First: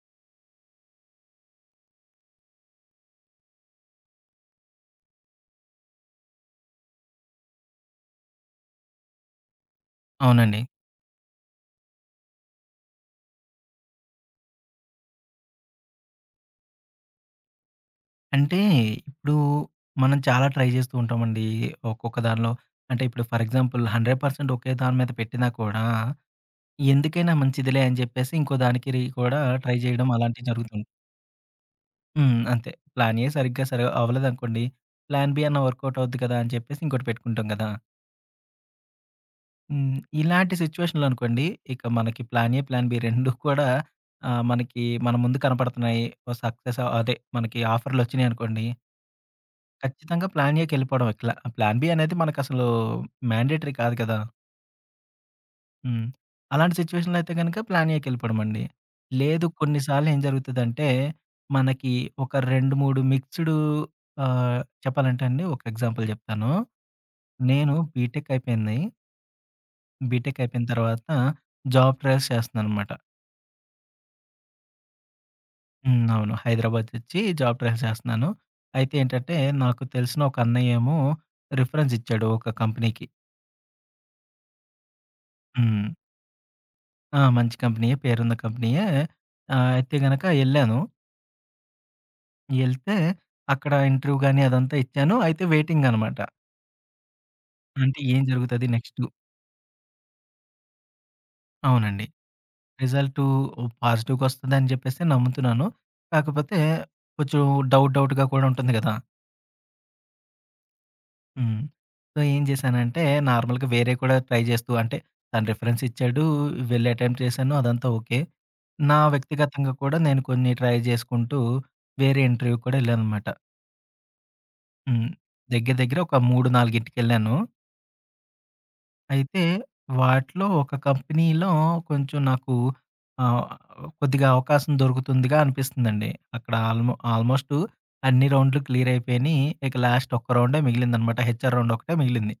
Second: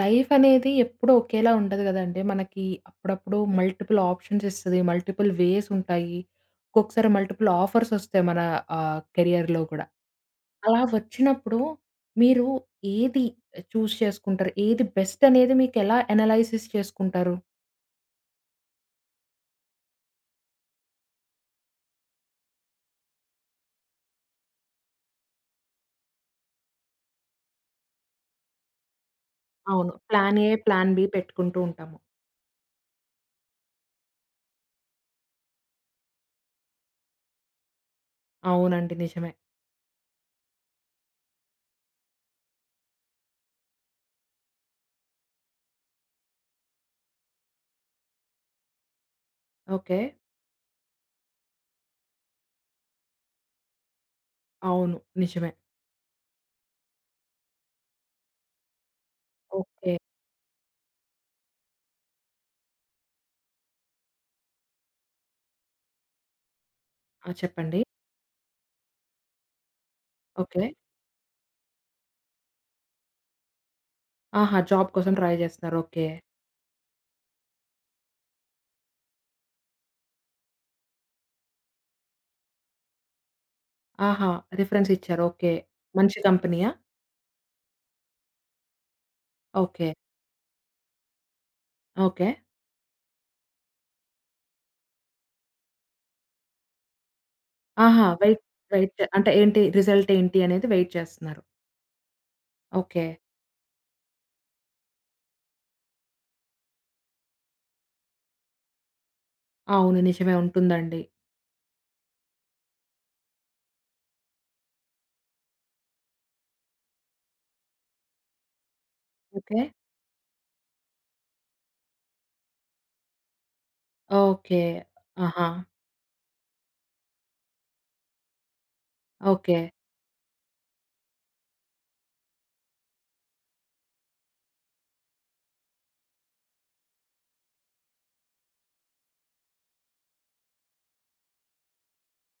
Life అనేది ఎప్పుడు ఒకేలా ఉండదు గదండీ! మనకి అప్పుడప్పుడు మల్టిపుల్ ఆప్షన్స్ ఇస్తది, మల్టిపుల్ వేసుంటాయి, ఒక్కొక్కసారి మల్టిపుల్ ఆఫర్సొస్తాయి మన ఆహ్, కెరియర్‌లో కూడా. అవునండి. అలా వచ్చినప్పుడు మీరు ఏది చూస్ చేసుకుంటారు? ఏది బెస్ట్ అనేది మీకెలా అనలైసిస్ చేసుకుంటారు? అంటే ఇప్పుడు మనం చాలా ట్రై జేస్తూ ఉంటామండి. ఒక్కొక్క దానిలో అంటే ఇప్పుడు ఫర్ ఎగ్జాంపుల్ 100% ఒకే దాని మీద పెట్టినా కూడా, ఎందుకైనా మంచిదిలే అని జెప్పేసి ఇంకో దానికి రి కూడా ట్రై అవును. చేయడం ప్లాన్ అలాంటియి ఏ, జరుగుతుంది. ప్లాన్ బీ పెట్టుకుంటూ ఉంటాము. హ్మ్. అంతే. ప్లాన్ ఏ సరిగ్గా సరి అవ్వలేదనుకోండి, ప్లాన్ బీ అన్న వర్క్ ఔట్ అవుద్ది కదా! అని చెప్పేసి ఇంకోటి పెట్టుకుంటాం గదా! అవునండి. నిజమే. హ్మ్. ఇలాంటి సిట్యుయేషన్లనుకోండి ఇక మనకి వర్క్ అవుట్ 2 కూడా ఆహ్, మనకి మన ముందు కనపడుతున్నాయి. ఓ సక్సెసో, అదే మనకి ఆఫర్‌‌లొచ్చినాయనుకోండి... ఓకే. ఖచ్చితంగా ప్లాన్ ఏకెళ్ళిపోవడం. ప్లా ప్లాన్ బీ అనేది మనకసలు మాండేటరీ కాదు కదా! అవును. నిజమే. హ్మ్. అలాంటి సిట్యుయేషన్‌లో అయితే గనక ప్లాన్ ఏకెళ్ళిపోవడమండి. లేదు కొన్ని ఓకే. సార్లు ఏం జరుగుతదంటే, మనకి ఒక 2, 3 మిక్స్‌డు ఆహ్, చెప్పాలంటే అండి ఒక ఎగ్జాంపుల్ జెప్తాను. ఆ! నేను చెప్పండి. బీటెక్ అయిపోయింది. బీటెక్ అయిపోయిన ఓకే. తర్వాత, జాబ్ ట్రాయిల్స్ చేస్తున్నాన్నమాట. ఆహా! జాబ్ కోసం ట్రై జేస్తురు. హ్మ్. ఓకే. అవును. హైదరాబాదొచ్చి జాబ్ ట్రాయిల్స్ చేస్తున్నాను. అయితే ఏంటంటే, నాకు తెలిసిన ఒక అన్నయ్యేమో రిఫరెన్స్ ఇచ్చాడు ఒక కంపెనీకి. ఆహా! రిఫరెన్స్ ఇచ్చారు. ఓకే హ్మ్. మంచి కంపెనీ‌యా? ఆ! మంచి కంపెనీయే పేరున్న కంపెనీయే ఆహ్, ఓకే. అయితే గనక ఎళ్ళాను. ఓకే. ఎళ్తే, అక్కడ ఇంటర్‌వ్యూ గాని అదంతా ఇచ్చాను, అయితే వైటింగనమాట. అంటే ఆహా! ఏం వెయిట్ జరుగుతది వెయిట్ నెక్స్టు అంటే ఏంటి రిజల్ట్ ఏంటి అనేది వెయిట్ చేస్తున్నారు. అవునండి. ఓకే. రిజల్ట్ పాజిటివ్‌గొస్తుందని జెప్పేసి నమ్ముతున్నాను. కాకపోతే, కొంచెం డవుట్, డవుట్‌గా కూడా ఉంటుంది కదా! అవును. నిజమే. ఉంటుందండి. హ్మ్. సో, ఏం జేశానంటే, నార్మల్‌గా వేరేవి కూడా ట్రై జేస్తూ అంటే, తను రిఫరెన్స్ ఇచ్చాడు, వెళ్లి అటెంప్ట్ చేశాను అదంతా ఓకే. నా ఓకే. వ్యక్తిగతంగా కూడా నేను కొన్ని ట్రై జేసుకుంటూ, వేరే ఇంటర్‌వ్యూ‌కి కూడా ఎళ్ళానన్నమాట. ఓకే. హ్మ్. ఆహా! దగ్గర, దగ్గర ఒక 3, 4 గిటికేళ్ళాను అయితే ఓకే. వాటిలో ఒక కంపెనీలో కొంచెం నాకు ఆహ్, కొద్దిగా అవకాశం దొరుకుతుందిగా అనిపిస్తుందండి, అక్కడ ఆల్‌మో ఆల్‌మోస్టు అన్ని రౌండ్‌లు క్లియరయిపోయిని. ఇక లాస్ట్ ఒక్క రౌండే మిగిలిందనమాట హెచ్ఆర్ రౌండ్ ఒక్కటే మిగిలింది.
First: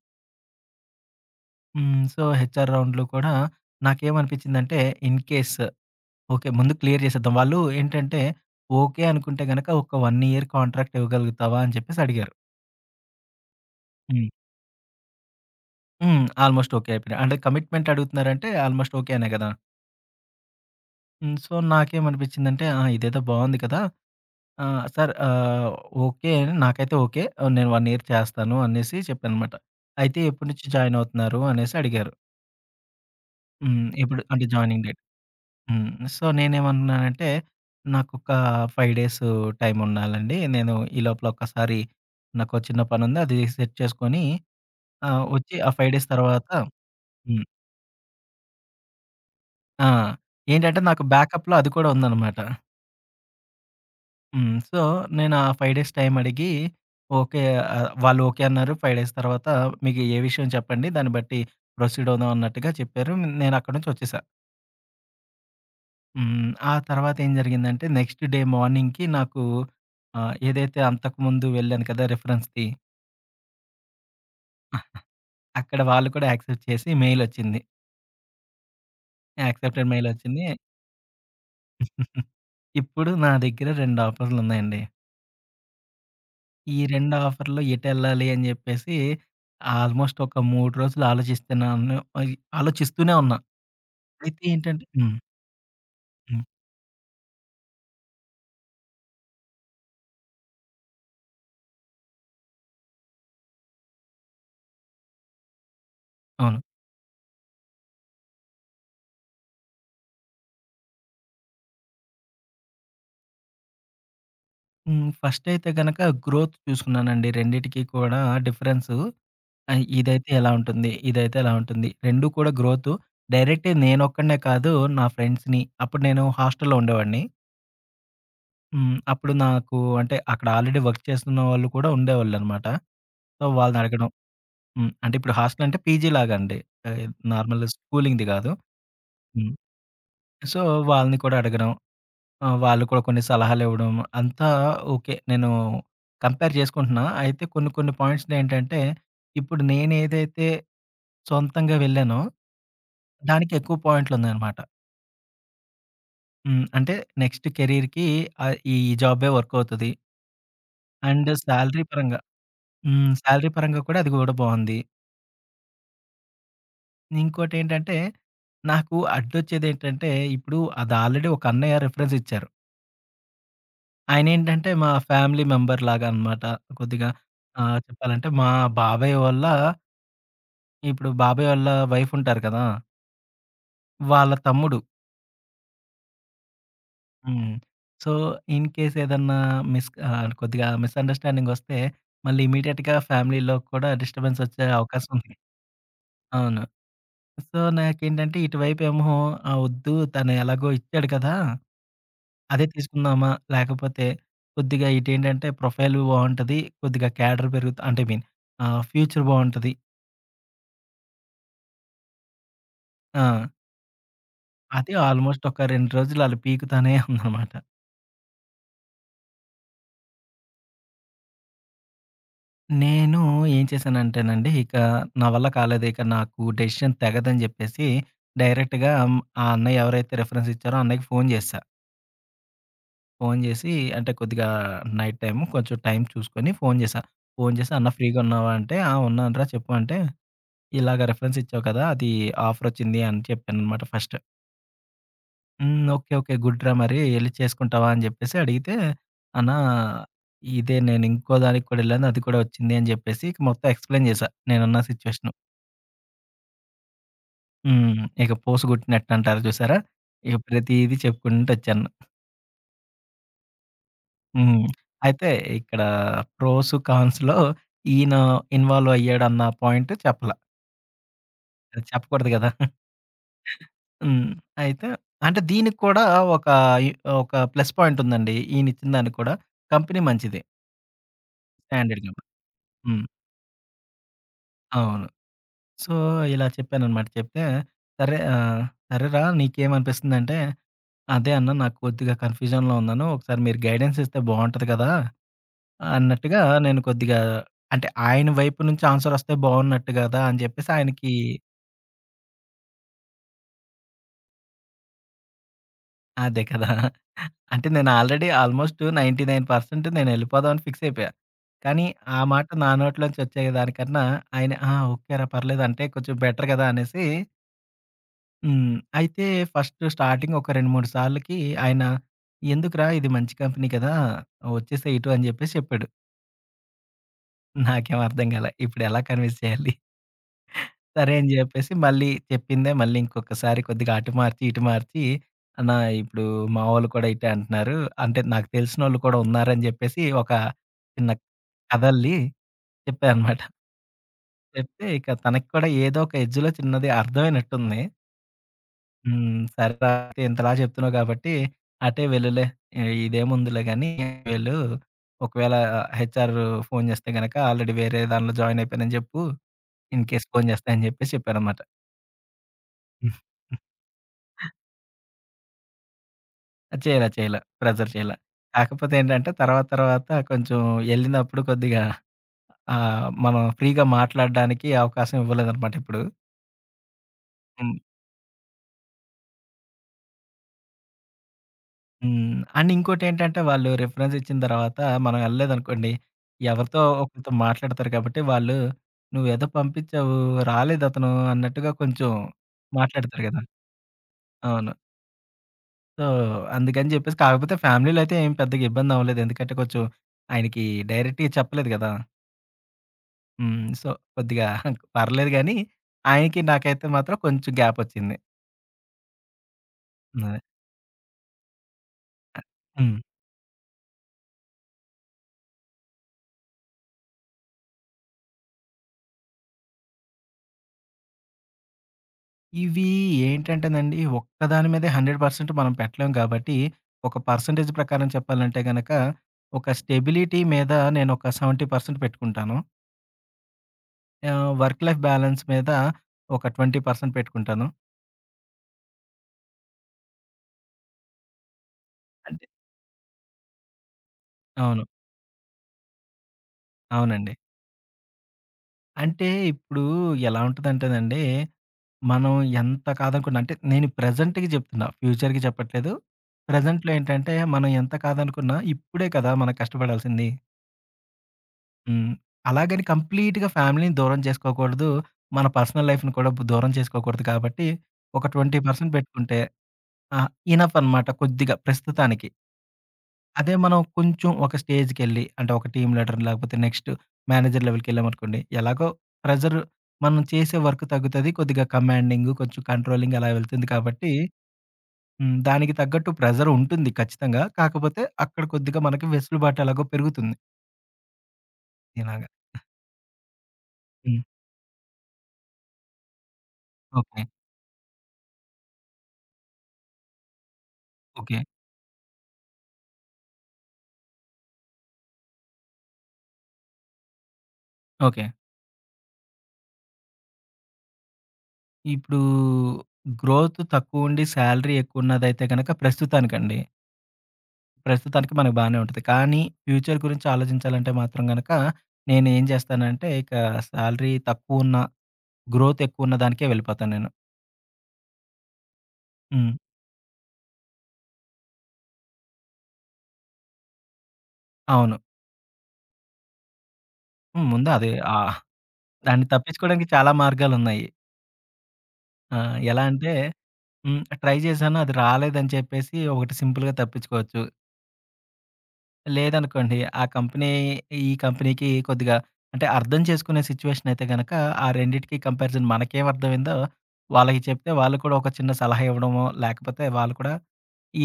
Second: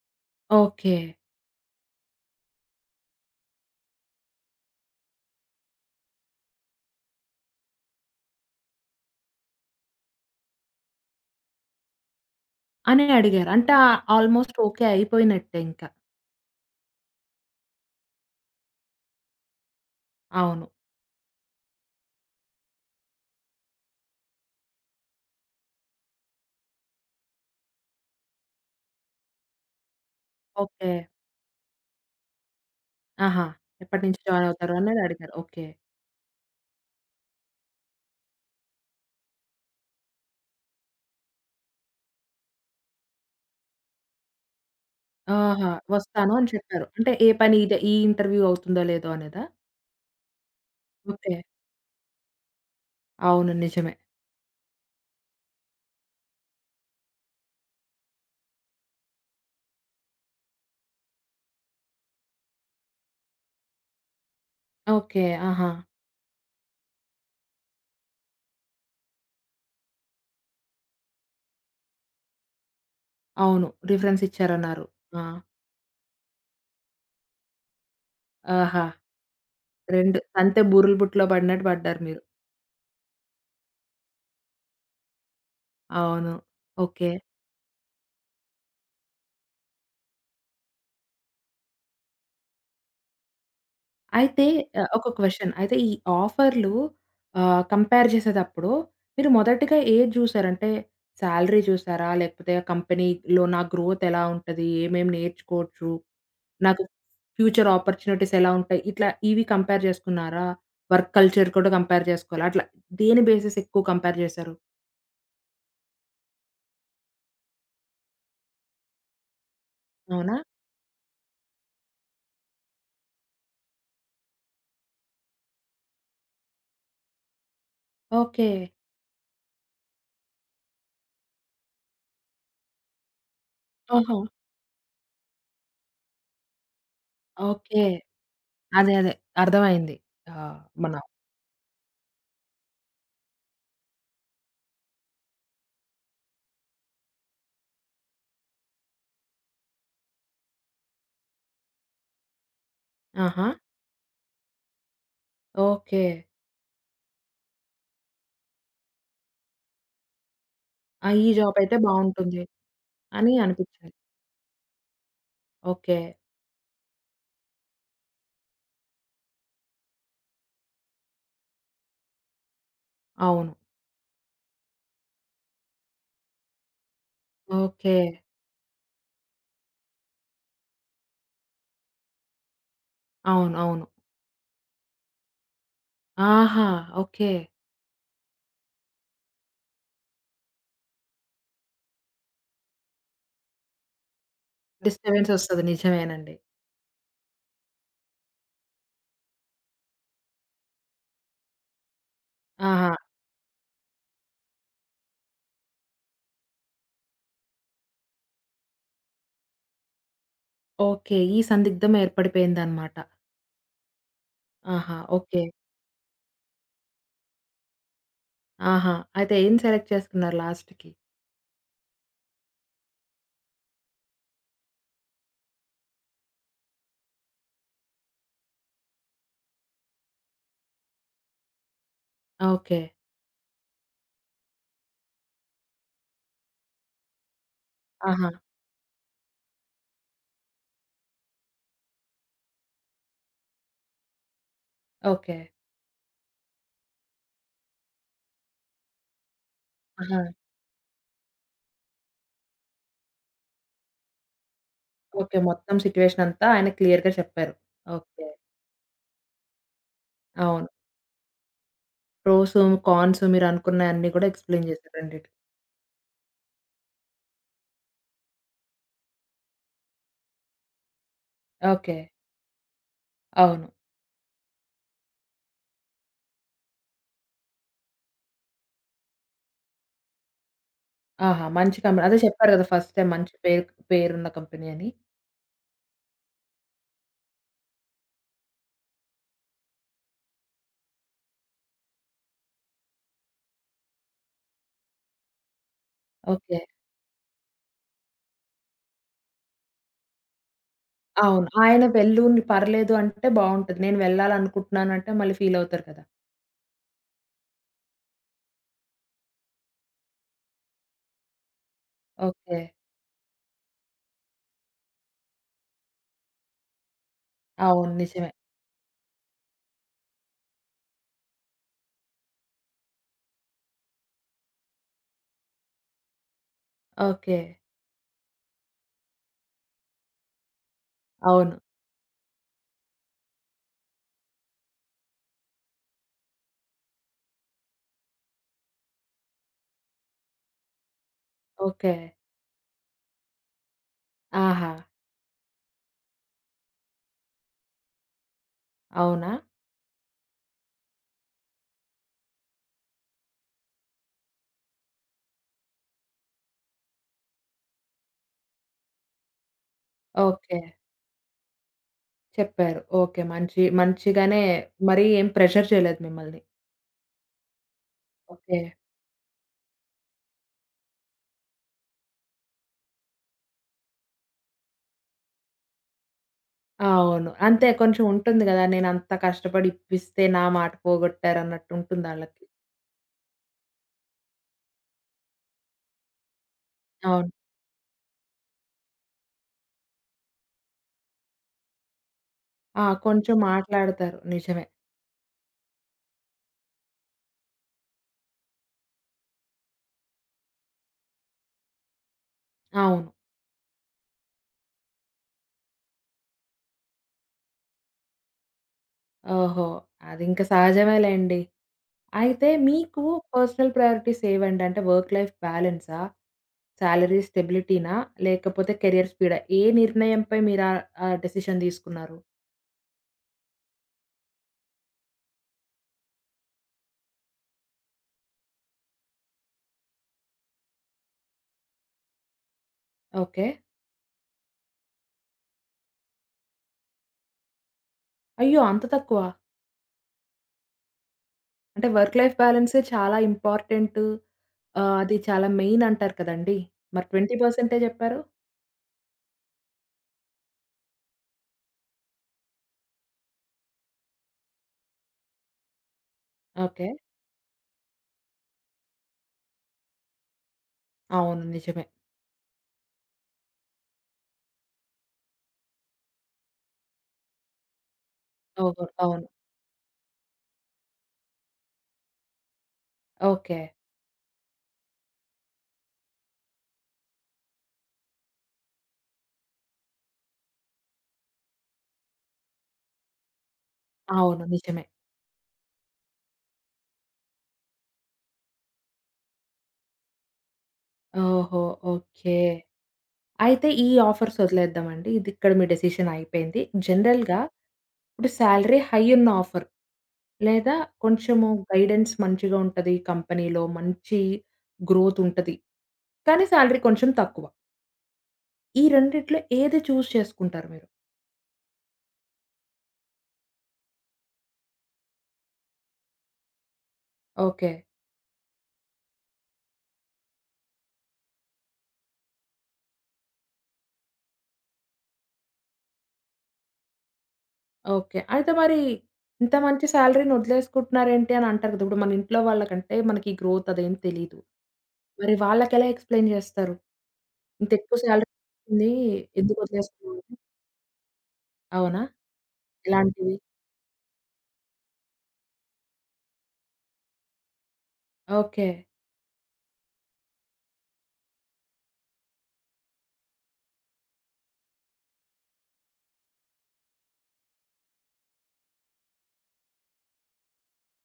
ఓకే. హ్మ్. సో, హెచ్ఆర్ రౌండ్‌లో కూడా నాకేమనిపిచిందంటే ఇన్‌కేస్ ఓకే. ముందు క్లియర్ జేసేద్దాం వాళ్ళు ఏంటంటే ఓకే! అనుకుంటే గనక ఒక 1 ఇయర్ కాంట్రాక్ట్ ఇవ్వగలుగుతావా? అని జేప్పేసడిగారు. అనే అడిగారు. అంటే ఆహ్, హ్మ్. ఆల్‌మోస్ట్ ఓకే అయిపోయినట్టే ఇంకా. హ్మ్. ఆల్‌మోస్ట్ ఓకే అయిపోయింది అంటే కమిట్మెంట్ అడుగుతున్నారంటే ఆల్‌మోస్ట్ ఓకే అనే గదా! అవును. హ్మ్. సో, నాకేమనిపిచిందంటే ఆ! ఇదేదో బావుంది కదా! ఆహ్, సార్ ఆహ్, ఓకే నాకైతే ఓకే! ఆహ్, నేను 1 ఇయర్ చేస్తాను అనేసి చెప్పానన్నమాట. అయితే ఎప్పటి నుంచి ఓకే. జాయినవుతున్నారు అనేసడిగారు. ఆహా! హ్మ్. ఎప్పటి నుంచి ఇప్పుడు అంటే జాయినవుతారు జాయినింగ్ డేట్. అన్నది అడిగారు. ఓకే. హ్మ్. సో, నేనేమంటున్నానంటే నాకు ఒక 5 డేసు టైం ఉండాలండి నేను ఈ లోపల ఒక్కసారి నాకో చిన్న పనుంది అది సెట్ చేసుకొని ఆహ్, వచ్చి ఆహా! ఆ 5 డేస్ వస్తాను తర్వాత అని చెప్పారు. అంటే ఏ హ్మ్. పని ఇదే ఈ ఇంటర్వ్యూ అవుతుందో లేదో అనేదా? ఆ! ఏంటంటే నాకు ఓకే. బ్యాకప్‌లో అది కూడా ఉందన్నమాట. అవును. నిజమే. హ్మ్. సో, నేను ఆ 5 డేస్ టైం అడిగి ఓకే. ఆహ్, వాళ్ళు ఓకే అన్నారు. 5 డేస్ తర్వాత మీకు ఏ విషయం చెప్పండి. దాన్ని బట్టి ప్రొసీడ్ అవుదామన్నట్టుగా చెప్పారు నేనక్కడి నుంచొచ్చేసా. ఓకే. ఆహా! హ్మ్. ఆ తర్వాత ఏం జరిగిందంటే నెక్స్ట్ డే మార్నింగ్‌కి నాకు ఆహ్, ఏదైతే అంతకు ముందు వెళ్ళాను కదా! రిఫరెన్స్‌ది అవును. రిఫరెన్స్ ఇచ్చారన్నారు. ఆ! అక్కడ వాళ్ళు కూడా యాక్సెప్ట్ చేసి మెయిల్ ఒచ్చింది. ఆహా! యాక్సెప్టెడ్ మెయిల్ 2, ఒచ్చింది. తంతె బూరెల బుట్టలో బడినట్టు పడ్డారు మీరు. ఇప్పుడు నా దగ్గర 2 ఆఫరులున్నాయండి. అవును. ఈ 2 ఓకే. ఆఫర్‌లో ఎటెళ్ళాలి అని జెప్పేసి, ఆల్‌మోస్ట్ ఒక 3 రోజులు ఆలోచిస్తూనే ఉన్న. అయి ఆలోచిస్తూనే ఉన్నా. అయితే అయితే ఏంటంటే ఆహ్, ఒక హ్మ్. క్వెషన్ అయితే, ఈ హ్మ్. ఆఫర్లు ఆహ్, కంపేర్ జేసేదప్పుడు, మీరు మొదటిగా ఏది జూసారు? అంటే సాలరీ చూసారా? లేకపోతే ఆ కంపెనీలో నా గ్రోత్ ఎలా ఉంటది? ఏమెం నేర్చుకోవచ్చు? అవును. నాకు ఫ్యూచర్ అపార్చునిటీస్ ఎలా ఉంటాయి? ఇట్లా ఇవి కంపేర్ చేసుకున్నారా? వర్క్ కల్చర్ కూడా కంపేర్ చేసుకోవాలి. అట్లా, దేని బేసిస్ ఎక్కువ కంపేర్ జేసారు? హ్మ్. ఫస్టయితే గనక గ్రోత్ చూసుకున్నానండి. రెండిటికి కూడా డిఫరెన్సు, ఆహ్, ఇదైతే అవునా? ఎలా ఉంటుంది? ఇదైతే ఎలా ఉంటుంది? 2 కూడా గ్రోతు, డైరెక్ట్‌గా నేనొక్కడినే కాదు. నా ఫ్రెండ్స్‌ని అప్పుడు నేను హాస్టల్‌లో ఉండేవాడిని. ఓకే. హ్మ్. అప్పుడు నాకు అంటే, అక్కడ ఆల్రెడీ వర్క్ చేస్తున్న వాళ్ళు కూడా ఉండేవాళ్ళున్నమాట. సో, వాళ్ళని అడగడం ఆహా! హ్మ్. అంటే ఇప్పుడు హోస్టలంటే పీజీ లాగండి. ఆహ్, నార్మల్ ఓకే. స్కూలింగ్‌ది గాదు. అదే. అదే. హ్మ్. అర్థమైంది. ఆహ్, సో, మన వాళ్ళని కూడా అడగడం. ఆహ్, వాళ్ళు కూడా కొన్ని సలహాలివ్వడం, అంతా ఓకే. నేను కంపేర్ చేసుకుంటున్నా. అయితే కొన్ని కొన్ని పాయింట్స్‌‌నేంటంటే, ఇప్పుడు నేనేదైతే, సొంతంగా వెళ్ళానో ఆహా! దానికెక్కువ పాయింట్లున్నాయన్నమాట. ఓకే. హ్మ్. అంటే నెక్స్ట్ కేరియర్‌కి ఆహ్, ఈ జాబే వర్క్ అవుతది... ఆ! ఈ అండ్ జాబ్ అయితే సాలరీ పరంగా బావుంటుంది. హ్మ్. అని సాలరీ పరంగా అనిపించింది. కూడా అది గూడా బావుంది. ఓకే. ఇంకోటేంటంటే, నాకు అడ్డొచ్చేదేంటంటే, ఇప్పుడు అదాల్రెడీ ఒక అన్నయ్య రిఫరెన్స్ ఇచ్చారు... అవును. ఆయనేంటంటే, మా ఫ్యామిలీ మెంబర్ లాగన్నమాట. కొద్దిగా ఆహ్, ఓకే. చెప్పాలంటే, మా బాబాయ్ ఓళ్ళ ఇప్పుడు బాబాయ్ ఓళ్ళ వైఫుంటారు కదా... అవును. అవును. వాళ్ళ తమ్ముడు. ఆహా! ఓకే. హ్మ్. సో, ఇన్‌కేస్ ఏదన్నా మిస్ క ఆడ కొద్దిగా మిసండర్స్‌స్టాండింగ్ ఒస్తే, మళ్ళీ ఇమ్మీడియేట్‌గా ఫ్యామిలీ‌లో కూడా డిస్టర్బెన్సొచ్చే అవకాశం ఉంది. డిస్టర్బెన్సొస్తది. నిజమేనండి. అవును. సో, నాకేంటంటే, ఇటువైపేమో ఆహ్, వద్దు తను ఎలాగో ఇచ్చాడు కదా! అదే ఆహా! తీసుకుందామా, లేకపోతే కొద్దిగా ఇటేంటంటే, ప్రొఫైలు బావుంటది. కొద్దిగా క్యాడర్ పెరుగుత అంటే ఐ మీన్ ఆహ్, ఫ్యూచర్ బావుంటది. ఓకే. ఈ సందిగ్ధం ఏర్పడిపోయిందన్నమాట. ఆ! అది ఆహా! ఓకే. ఆల్‌మోస్ట్ ఒక 2 రోజులు అలా పీకుతానే ఉందన్నమాట. ఆహా! అయితే ఏం సెలెక్ట్ చేసుకున్నారు లాస్ట్‌కి? నేను ఏం చేశానంటేనండి ఇక, నా వల్ల కాలేదు ఇక నాకు డెసిషన్ తెగదని జెప్పేసి, డైరెక్ట్‌గా ఆ అన్నయ్య ఎవరైతే రిఫరెన్స్ ఇచ్చారో అన్నయ్యకి ఫోను జేశా. ఓకే. ఫోను జేసి, అంటే కొద్దిగా నైట్ టైమ్, కొంచెం టైం చూసుకొని ఫోను జేశా. ఫోను చేసి "అన్నా ఫ్రీగా ఆహా! ఉన్నావా?" అంటే, "ఆ! ఉన్నానురా చెప్పు" అంటే, ఇలాగా రిఫరెన్స్ ఇచ్చావు కదా! అది ఆఫరొచ్చింది అని చెప్పానన్నమాట ఫస్ట్. ఓకే. "హ్మ్. ఓకే. ఓకే. గుడ్ రా! మరి ఎళ్లి చేసుకుంటావా" అని చెప్పేసి అడిగితే, "అన్నా! ఆహా! ఇదే నేనింకోదానికి కూడా ఎళ్ళాను, అది కూడా ఒచ్చింది" అని చెప్పేసి, ఇక మొత్తం ఎక్స్‌ప్లెయిన్ జేశా నేనున్న సిచ్యువేషను. ఓకే. మొత్తం సిట్యుయేషన్ అంతా ఆయన క్లియర్‌గా చెప్పారు. హ్మ్. ఓకే. ఇక పూస గుట్టినట్టు అంటారు చూసారా! ఇక అవును. ప్రతీదీ చెప్పుకుంటూ ఒచ్చాను. ప్రోసు, కాన్సు మీరు అనుకున్నయాన్ని కూడా హ్మ్. ఎక్స్‌ప్లెయిన్ చేసారు రెండిటికి. అయితే, ఇక్కడ ప్రోసు, కాన్సు‌లో ఈయన ఇన్వాల్వ్ అయ్యాడు అన్న పాయింట్ చెప్పల. ఓకే. చెప్పకూడదు కదా! అవును. హ్మ్. అయితే అంటే దీనికి కూడా ఒక ఈ ఒక ప్లస్ పాయింట్ ఉందండి. ఈయన ఇచ్చిన దానికి కూడా. కంపెనీ మంచిదే. ఆహా! మంచి స్టాండర్డ్‌ కంపెనీ. అదే కంప్ చెప్పారు కదా! ఫస్టే హ్మ్. మంచి పేర్ పేరున్న కంపెనీ అని. అవును. సో, ఇలా చెప్పానన్నమాట. చెప్తే సరే. ఆహ్, "సరే రా! నీకేమనిపిస్తుంది" అంటే "అదే అన్నా! నాకు కొద్దిగా కన్ఫ్యూజన్‌లో ఉన్నాను. ఒకసారి మీరు గైడెన్స్ ఇస్తే బాగుంటుంది కదా!" అన్నట్టుగా ఓకే. నేను కొద్దిగా అంటే ఆయన వైపు నుంచి ఆన్సరొస్తే బావున్నట్టు కదా అని చెప్పేసి ఆయనకి అవును. ఆయన వెళ్ళు, నువ్వు పర్లేదు అంటే బావుంటది. నేను వెళ్ళాలనుకుంటున్నానంటే మళ్ళీ ఫీలవుతారు కదా! అదే కదా! అంటే నేను ఆల్రెడీ ఆల్మోస్టు 99% నేనెళ్ళిపోదాం అని ఫిక్స్ అయిపోయా. కానీ, ఆ మాట నా ఓకే. నోట్లో నుంచొచ్చేదాని కన్నా ఆయన ఆ! ఓకే రా! పర్లేదు అంటే కొంచెం బెటర్ కదా అనేసి అవును. నిజమే. హ్మ్. అయితే ఫస్ట్ స్టార్టింగ్ ఒక రెండు, మూడు సార్లకి ఆయన "ఎందుకురా! ఇది మంచి కంపెనీ కదా! ఒచ్చేసేయి ఇటు" అని చెప్పేసి చెప్పాడు. ఓకే. నాకేమి అర్థం కాలే. ఇప్పుడెలా కన్విన్స్ చేయాలి? సరే అని అవును. చెప్పేసి మళ్ళీ చెప్పిందే మళ్ళీ ఇంకొకసారి కొద్దిగా అటు మార్చి, ఇటు మార్చీ "అన్న ఇప్పుడు మావాళ్ళు కూడా ఇటే అంటున్నారు. అంటే నాకు తెలిసినోళ్ళు కూడా ఉన్నారు" అని చెప్పేసి ఒక చిన్న ఓకే. కథల్లి చెప్పా అనమాట. ఆహా! చెప్తే ఇక తనకి కూడా ఏదో ఒక ఎడ్జ్‌లో చిన్నది అర్థవైనట్టుంది. అవునా? హ్మ్. "సరే [unintelligible] ఇంతలా చెప్తున్నావు కాబట్టి, అటే వెళ్ళులే, ఇదేముందిలే గానీ, వెళ్ళు. ఒకవేళ హెచ్ఆర్ ఫోను చేస్తే గనుక, ఆల్రెడీ వేరే దానిలో జాయిన్ అయిపోయానని జెప్పు, ఇన్‌కెస్ ఫోను ఓకే. చేస్తే" అని చెప్పేసి చెప్పారన్నమాట చెప్పారు. ఓకే. మంచి మంచిగానే మరి ఏం ప్రెజర్ చేయలేదు మిమ్మల్ని. చేయలా, చేయలా. ప్రెజర్ చేయలే. ఓకే. కాకపోతే ఏంటంటే, తర్వాత తర్వాత కొంచెం ఎళ్ళినప్పుడు కొద్దిగా ఆహ్, మనం ఫ్రీ‌గా మాట్లాడడానికి అవకాశం ఇవ్వలేదన్నమాట ఎప్పుడు. అవును. అంతే. హ్మ్. కొంచెం ఉంటుంది గదా! నేనంత కష్టపడి ఇప్పిస్తే, నా మాట పోగొట్టారు అన్నట్టు ఉంటుంది హ్మ్. ఆళ్ళకి. అండ్ ఇంకోటేంటంటే, వాళ్ళు రెఫరెన్స్ ఇచ్చిన తరువాత మనం ఎళ్ళలేదనుకోండి, ఎవరితో ఒకరితో అవును. మాట్లాడతారు కాబట్టి వాళ్ళు "నువ్వేదో పంపిచ్చావు. రాలేదతను" అన్నట్టుగా కొంచెం ఆ! మాట్లాడతారు కొంచెం గదా! మాట్లాడతారు నిజమే. అవును. సో, అందుకని జెప్పేసి, కాకపోతే ఫ్యామిలీలో అయితే ఏం పెద్దగా ఇబ్బంది అవ్వలేదు. ఎందుకంటే కొంచెం, ఆయనకి డైరెక్ట్‌‌గా చెప్పలేదు గదా! అవును. హ్మ్. సో, కొద్దిగా పర్లేదు గానీ, ఆయనకి నాకైతే మాత్రం కొంచెం గ్యాపొచ్చింది. ఓహో! అదే. అదింకా సహజమేలెండి. ఆహ్, అయితే హ్మ్. మీకు పర్సనల్ ప్రయారిటీస్ ఏవండి? అంటే వర్క్ లైఫ్ బ్యాలెన్సా? సాలరీ స్టెబిలిటీనా? లేకపోతే కెరియర్ స్పీడా? ఏ నిర్ణయంపై మీరు ఆహ్, ఆ డెసిషన్ తీసుకున్నారు? ఇవి ఏంటంటేనండి, ఒక్కదాని మీదే 100% మనం పెట్టలేం గాబట్టి, ఒక పర్సెంటేజ్ ప్రకారం చెప్పాలంటే గనక, ఒక స్టెబిలిటీ మీద నేనొక 70% పెట్టుకుంటాను... ఓకే. ఆహ్, వర్క్ లైఫ్ బ్యాలన్స్ మీద ఒక 20% పెట్టుకుంటాను. అయ్యో! అంత తక్కువ? అంటే వర్క్ లైఫ్ అంతే. బ్యాలెన్సే చాలా ఇంపార్టెంటు అవును. ఆహ్, అది చాలా మెయిన్ అంటారు కదండీ! మరి అవునండి. 20 పర్సెంటే చెప్పారు? అంటే ఇప్పుడు ఎలా ఉంటదంటేనండి, మనం ఎంత కాదనుకున్నా అంటే, నేను ప్రెజెంట్‌కి చెప్తున్నా. ఫ్యూచర్‌కి చెప్పట్లేదు. ప్రెజెంట్‌లో ఓకే. ఏంటంటే, మనం ఎంత కాదనుకున్నా ఇప్పుడే కదా మనం కష్టపడాల్సింది. అవును. నిజమే. హ్మ్. అలాగని కంప్లీట్‌గా ఫ్యామిలీ‌ని దూరం చేసుకోకూడదు. మన పర్సనల్ లైఫ్‌ని కూడా దూరం చేసుకోకూడదు కాబట్టి, ఒక ట్వెంటీ ఓహో! పర్సెంట్ అవును. పెట్టుకుంటే, ఆ! ఇనఫ్ అన్నమాట కొద్దిగా ప్రస్తుతానికి. అదే ఓకే. మనం కొంచెం ఒక స్టేజ్‌కెళ్లి అంటే ఒక టీమ్ లీడర్, లేపోతే నెక్స్ట్ మేనేజర్ లెవెల్‌కెళ్ళామనుకోండి, ఎలాగో ప్రెజర్ మనం చేసే వర్క్ తగ్గుతది. కొద్దిగా కమాండింగ్, కొంచెం కంట్రోలింగ్ అలా వెళ్తుంది కాబట్టి, అవును. నిజమే. హ్మ్. దానికి తగ్గట్టు ప్రెజరుంటుంది ఖచ్చితంగా. కాకపోతే అక్కడ కొద్దిగా మనకి వెసులుబాటెలాగో పెరుగుతుంది. ఓహో! ఇలాగ. ఓకే. ఆహ్ అయితే ఈ హ్మ్. ఆఫర్స్ వదిలేద్దాం అండి, ఇదిక్కడ మీ డిసిషన్ అయిపోయింది. ఓకే. జనరల్‌గా ఇప్పుడు సాలరీ హై ఉన్న ఆఫర్, లేదా, ఓకే. కొంచము గైడెన్స్ మంచిగా ఉంటది, కంపెనీ‌లో మంచి గ్రోత్ ఉంటది. కానీ, సాలరీ కొంచెం తక్కువ. ఓకే. ఈ రెండిట్లో ఏది చూస్ చేసుకుంటారు మీరు? ఇప్పుడూ గ్రోత్ తక్కువుండి సాలరీ ఎక్కువ ఉన్నదైతే గనుక ప్రస్తుతానికండి... ఓకే. ప్రస్తుతానికి మనకు బానే ఉంటది. కానీ, ఫ్యూచర్ గురించి ఆలోచించాలంటే మాత్రం గనక, నేనేం జేస్తానంటే ఇక సాలరీ తక్కువున్న, గ్రోత్ ఎక్కువ ఉన్న దానికే వెళ్ళిపోతా నేను. ఓకే. అయితే మరీ, హ్మ్. ఇంత మంచి సాలరీ‌ని వదిలేసుకుంటున్నారేంటి అనంటారు కదా! ఇప్పుడు మన ఇంట్లో వాళ్ళకు అంటే మనకి గ్రోత్ అదేం తెలీదు. అవును. మరి వాళ్ళకెలా ఎక్స్‌ప్లెయిన్ జేస్తరు? హ్మ్. ముందు అది ఇంతేక్కువ సాలరీ ఆహ్, వస్తుంది. దాన్ని ఎందుకు తప్పించుకోవడానికి చాలా వదిలేసుకోడం? మార్గాలున్నాయి. అవునా? ఆహ్, ఎలా అంటే, ఎలాంటివి? హ్మ్ ట్రై జేశాను అది రాలేదని చెప్పేసి, ఒకటి సింపుల్‌గా తప్పించుకోవచ్చు. ఓకే. లేదనుకోండి, ఆ కంపెనీ, ఈ కంపెనీ‌కి కొద్దిగా అంటే అర్థం చేసుకునే సిచ్యువేషన్ అయితే గనక, ఆ రెండిటికి కంపారిజన్ మనకేం అర్థమయిందో వాళ్ళకి చెప్తే వాళ్ళు కూడా ఒక చిన్న సలహా ఇవ్వడమో, లేకపోతే వాళ్ళు కూడా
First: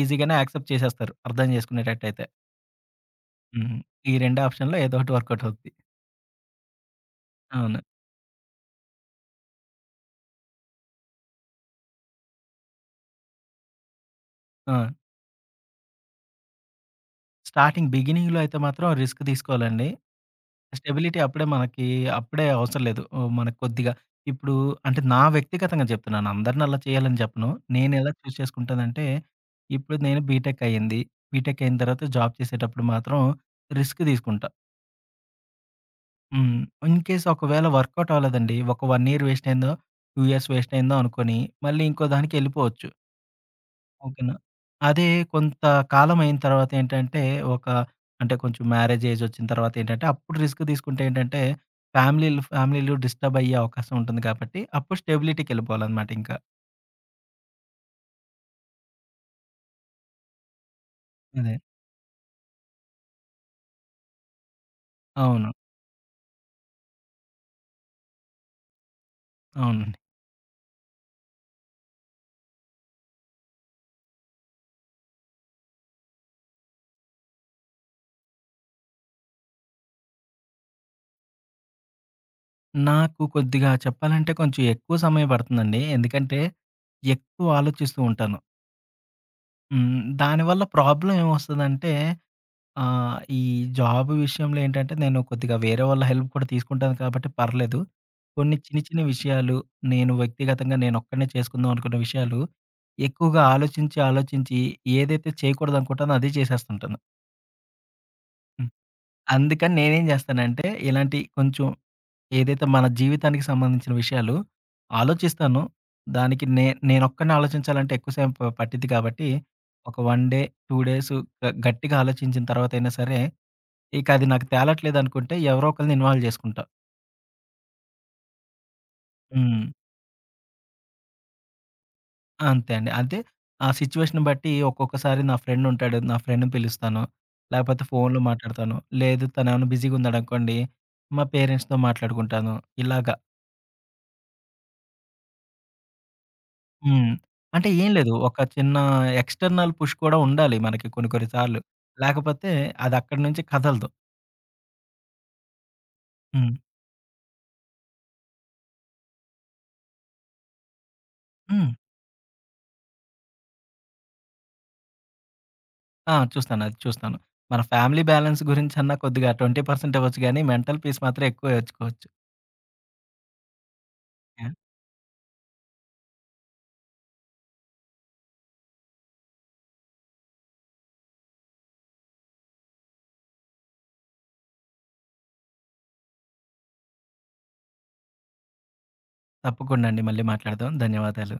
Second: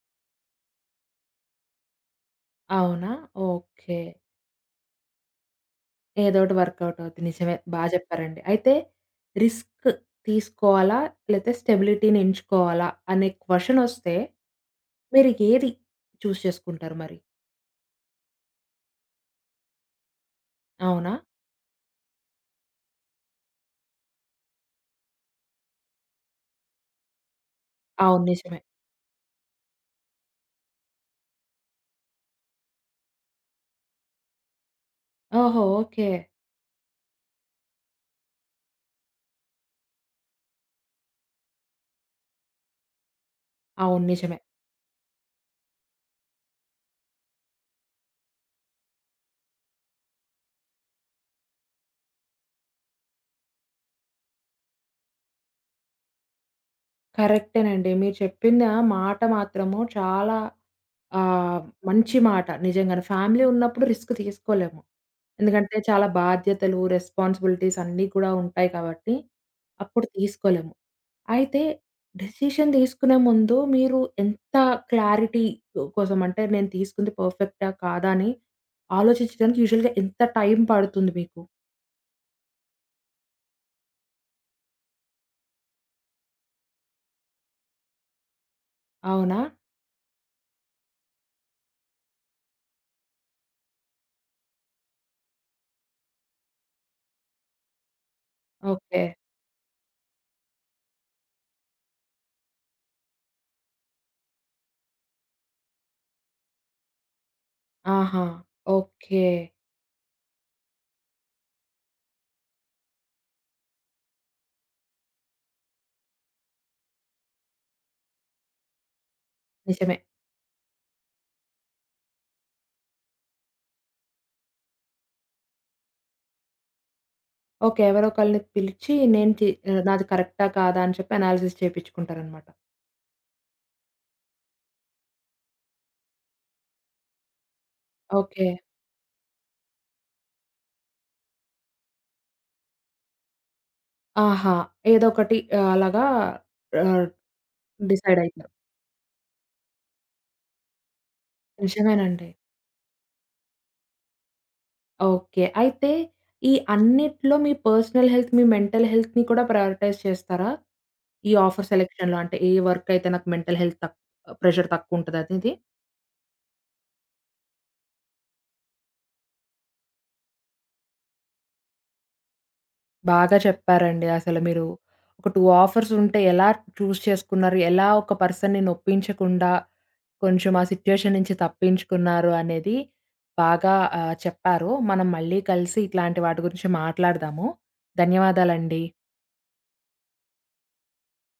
ఈజీగానే యాక్సెప్ట్ చేసేస్తారు అర్థం చేసుకునేటట్టయితే. అవునా! హుహు. ఓకే. ఈ 2 ఆప్షన్‌లో ఏదోటి వర్క్‌ఔట్ అవుద్ది. ఏదోటి వర్క్ఔట్ అవుద్ది. నిజమే అవును. బా జెప్పారండి. అయితే రిస్క్ తీసుకోవాలా లేపొతె స్టెబిలిటీని ఎంచుకోవాలా అనే క్వషన్ వస్తే, ఆ! మీరు ఏది చూస్ చేస్కుంటారు మరి? స్టార్టింగ్ బిగినింగ్‌లో అయితే మాత్రం రిస్క్ దీసుకోవాలండి. అవునా? స్టెబిలిటీ అప్పుడే మనకీ అప్పుడే అవసరం లేదు. మనకి కొద్దిగా ఇప్పుడూ అంటే నా వ్యక్తిగతంగా జెప్తున్నాను, అందర్నీ అలా చేయాలని చెప్పను నేనెలా అవును చూస్ నిజమే. చేసుకుంటానంటే, ఇప్పుడు నేను బీటెక్ అయింది బీటెక్ అయిన తర్వాత జాబ్ చేసేటప్పుడు మాత్రం రిస్క్ దీసుకుంటా. ఓహో! ఓకే. హ్మ్. ఇన్‌కేస్ ఒకవేళ వర్క్‌ఔట్ అవ్వలేదండి ఒక 1 ఇయర్ వేస్ట్‌ అయ్యిందో, 2 ఇయర్స్ వేస్ట్‌ అయిందో అనుకోని మళ్ళీ ఇంకోదానికెళ్ళిపోవచ్చు. అవును. ఓకేనా! నిజమే. అదే కొంత కాలం అయిన తరవాత ఏంటంటే ఒక అంటే కొంచెం మ్యారేజ్ ఏజ్ వచ్చిన తరవాతేంటంటే అప్పుడు రిస్క్ దీసుకుంటే ఏంటంటే ఫ్యామిలీలు, ఫ్యామిలీలు డిస్టర్బ్ అయ్యే అవకాశముంటుంది కాబట్టి, అప్పుడు స్టెబిలిటీకెళిపోవాలన్నమాటింక. కరెక్టేనండి. మీరు చెప్పిందా మాట మాత్రము చాలా అదే. ఆహ్, మంచిమాట నిజంగానే. ఫ్యామిలీ ఉన్నప్పుడు రిస్క్ తీసుకోలేం. అవును. ఎందుకంటే చాలా బాధ్యతలు రెస్పాన్సిబిలిటీస్ అన్నీ కూడా ఉంటాయి కాబట్టి అవునండి. అప్పుడు తీసుకోలేం. అయితే డెసిషన్ దీసుకునే ముందు మీరు ఎంత క్లారిటీ కోసం అంటే నేను తీసుకుంది పర్ఫెక్టా కాదా అని ఆలోచించడానికి యూషువల్‌గా ఎంత టైం పడుతుంది మీకు? నాకు కొద్దిగా చెప్పాలంటే కొంచెం ఎక్కువ సమయం పడుతుందండి. ఎందుకంటే, ఎక్కువ ఆలోచిస్తూ ఉంటాను. అవునా! హ్మ్. దానివల్ల ప్రాబ్లమ్ ఏమొస్తదంటే ఆహ్, ఈ జాబు విషయంలో ఏంటంటే, నేను కొద్దిగా వేరే వాళ్ళ హెల్ప్ కూడా తీసుకుంటాను కాబట్టి, పర్లేదు. కొన్ని చిన్న, చిన్న ఓకే. విషయాలు, నేను వ్యక్తిగతంగా, నేనొక్కడినే చేసుకుందాం అనుకున్న విషయాలు, ఎక్కువగా ఆలోచించి, ఆలోచించి ఏదైతే చేయకూడదనుకుంటానో అదే జేసేస్తుంటాను. ఆహా! హ్మ్. ఓకే. అందుకని నేనేం‌జేస్తానంటే ఇలాంటి కొంచెం ఏదైతే మన జీవితానికి సంబంధించిన విషయాలు, ఆలోచిస్తాను. దానికి నే నేనొక్కడినే ఆలోచించాలంటే ఎక్కువ సేపు పట్టిద్ది గాబట్టి, ఒక నిజమే. వన్ డే, 2 డేసు, గ గట్టిగా ఆలోచించిన తర్వాతయినా సరే, ఇకది నాకు తేలట్లేదనుకుంటే, ఎవరో ఒకళ్ళని ఇన్వాల్వ్ జేసుకుంటా. ఓకే. ఎవరో ఒకళ్ళని పిలిచి నేను చే హ్మ్. నాది కరెక్టా? కాదా? అని చెప్పి అనాలిసిస్ చేపిచ్చుకుంటారన్నమాట. అంతే అండి. అంతే. ఆ సిట్యుయేషన్‌ని బట్టి ఒక్కొక్కసారి నా ఫ్రెండ్ ఉంటాడు. నా ఫ్రెండ్‌‌ని పిలుస్తాను, లాపోతే ఫోనులు ఓకే. మాట్లాడతాను. లేదు తనేమన్నా బిజీగున్నాడనుకోండి, మా పేరెంట్స్‌తో మాట్లాడుకుంటాను. ఇలాగ. ఆహా! ఏదో ఒకటి అలాగా ఆహ్, హ్మ్. అంటే, ఏం లేదు. ఒక డిసైడయితారు. చిన్న ఎక్స్‌టర్నల్ పుష్ కూడా ఉండాలి మనకి కొన్ని, కొన్ని సార్లు. నిజమేనండి. లాకపోతే, అదక్కడి నుంచి కదలదు. ఓకే. అయితే, ఈ హ్మ్. అన్నిట్లో మీ పర్సనల్ హెల్త్, మీ మెంటల్ హెల్త్‌ని కూడా ప్రయారిటైజ్ చేస్తారా? ఈ ఆఫర్ హ్మ్. సెలక్షన్‌లో అంటే, ఏ వర్క్ అయితే నాకు మెంటల్ హెల్త్ తక్ ప్రెషర్ తక్కువుంటది. అదీది. ఆ! చూస్తాను. అది చూస్తాను. మన ఫ్యామిలీ బ్యాలెన్స్ గురించన్నా కొద్దిగా 20% ఇవ్వచ్చు గానీ, మెంటల్ పీస్ మాత్రం ఎక్కువే ఇచ్చుకోవచ్చు. బాగా చెప్పారండి. అసలు, యాహ్! మీరు. ఒక 2 ఆఫర్స్ ఉంటే ఎలా చూస్ చేసుకున్నారు? ఎలా ఒక పర్సన్‌‌‌‌ని నొప్పించకుండా, కొంచెం ఆ సిట్యుయేషన్ నుంచి తప్పించుకున్నారు అనేది బాగా ఆహ్, చెప్పారు. మనం మళ్ళీ కలిసి ఇట్లాంటి వాటి గురించి మాట్లాడదాము. ధన్యవాదాలండి. తప్పకుండా అండి. మళ్ళీ మాట్లాడదాం. ధన్యవాదాలు.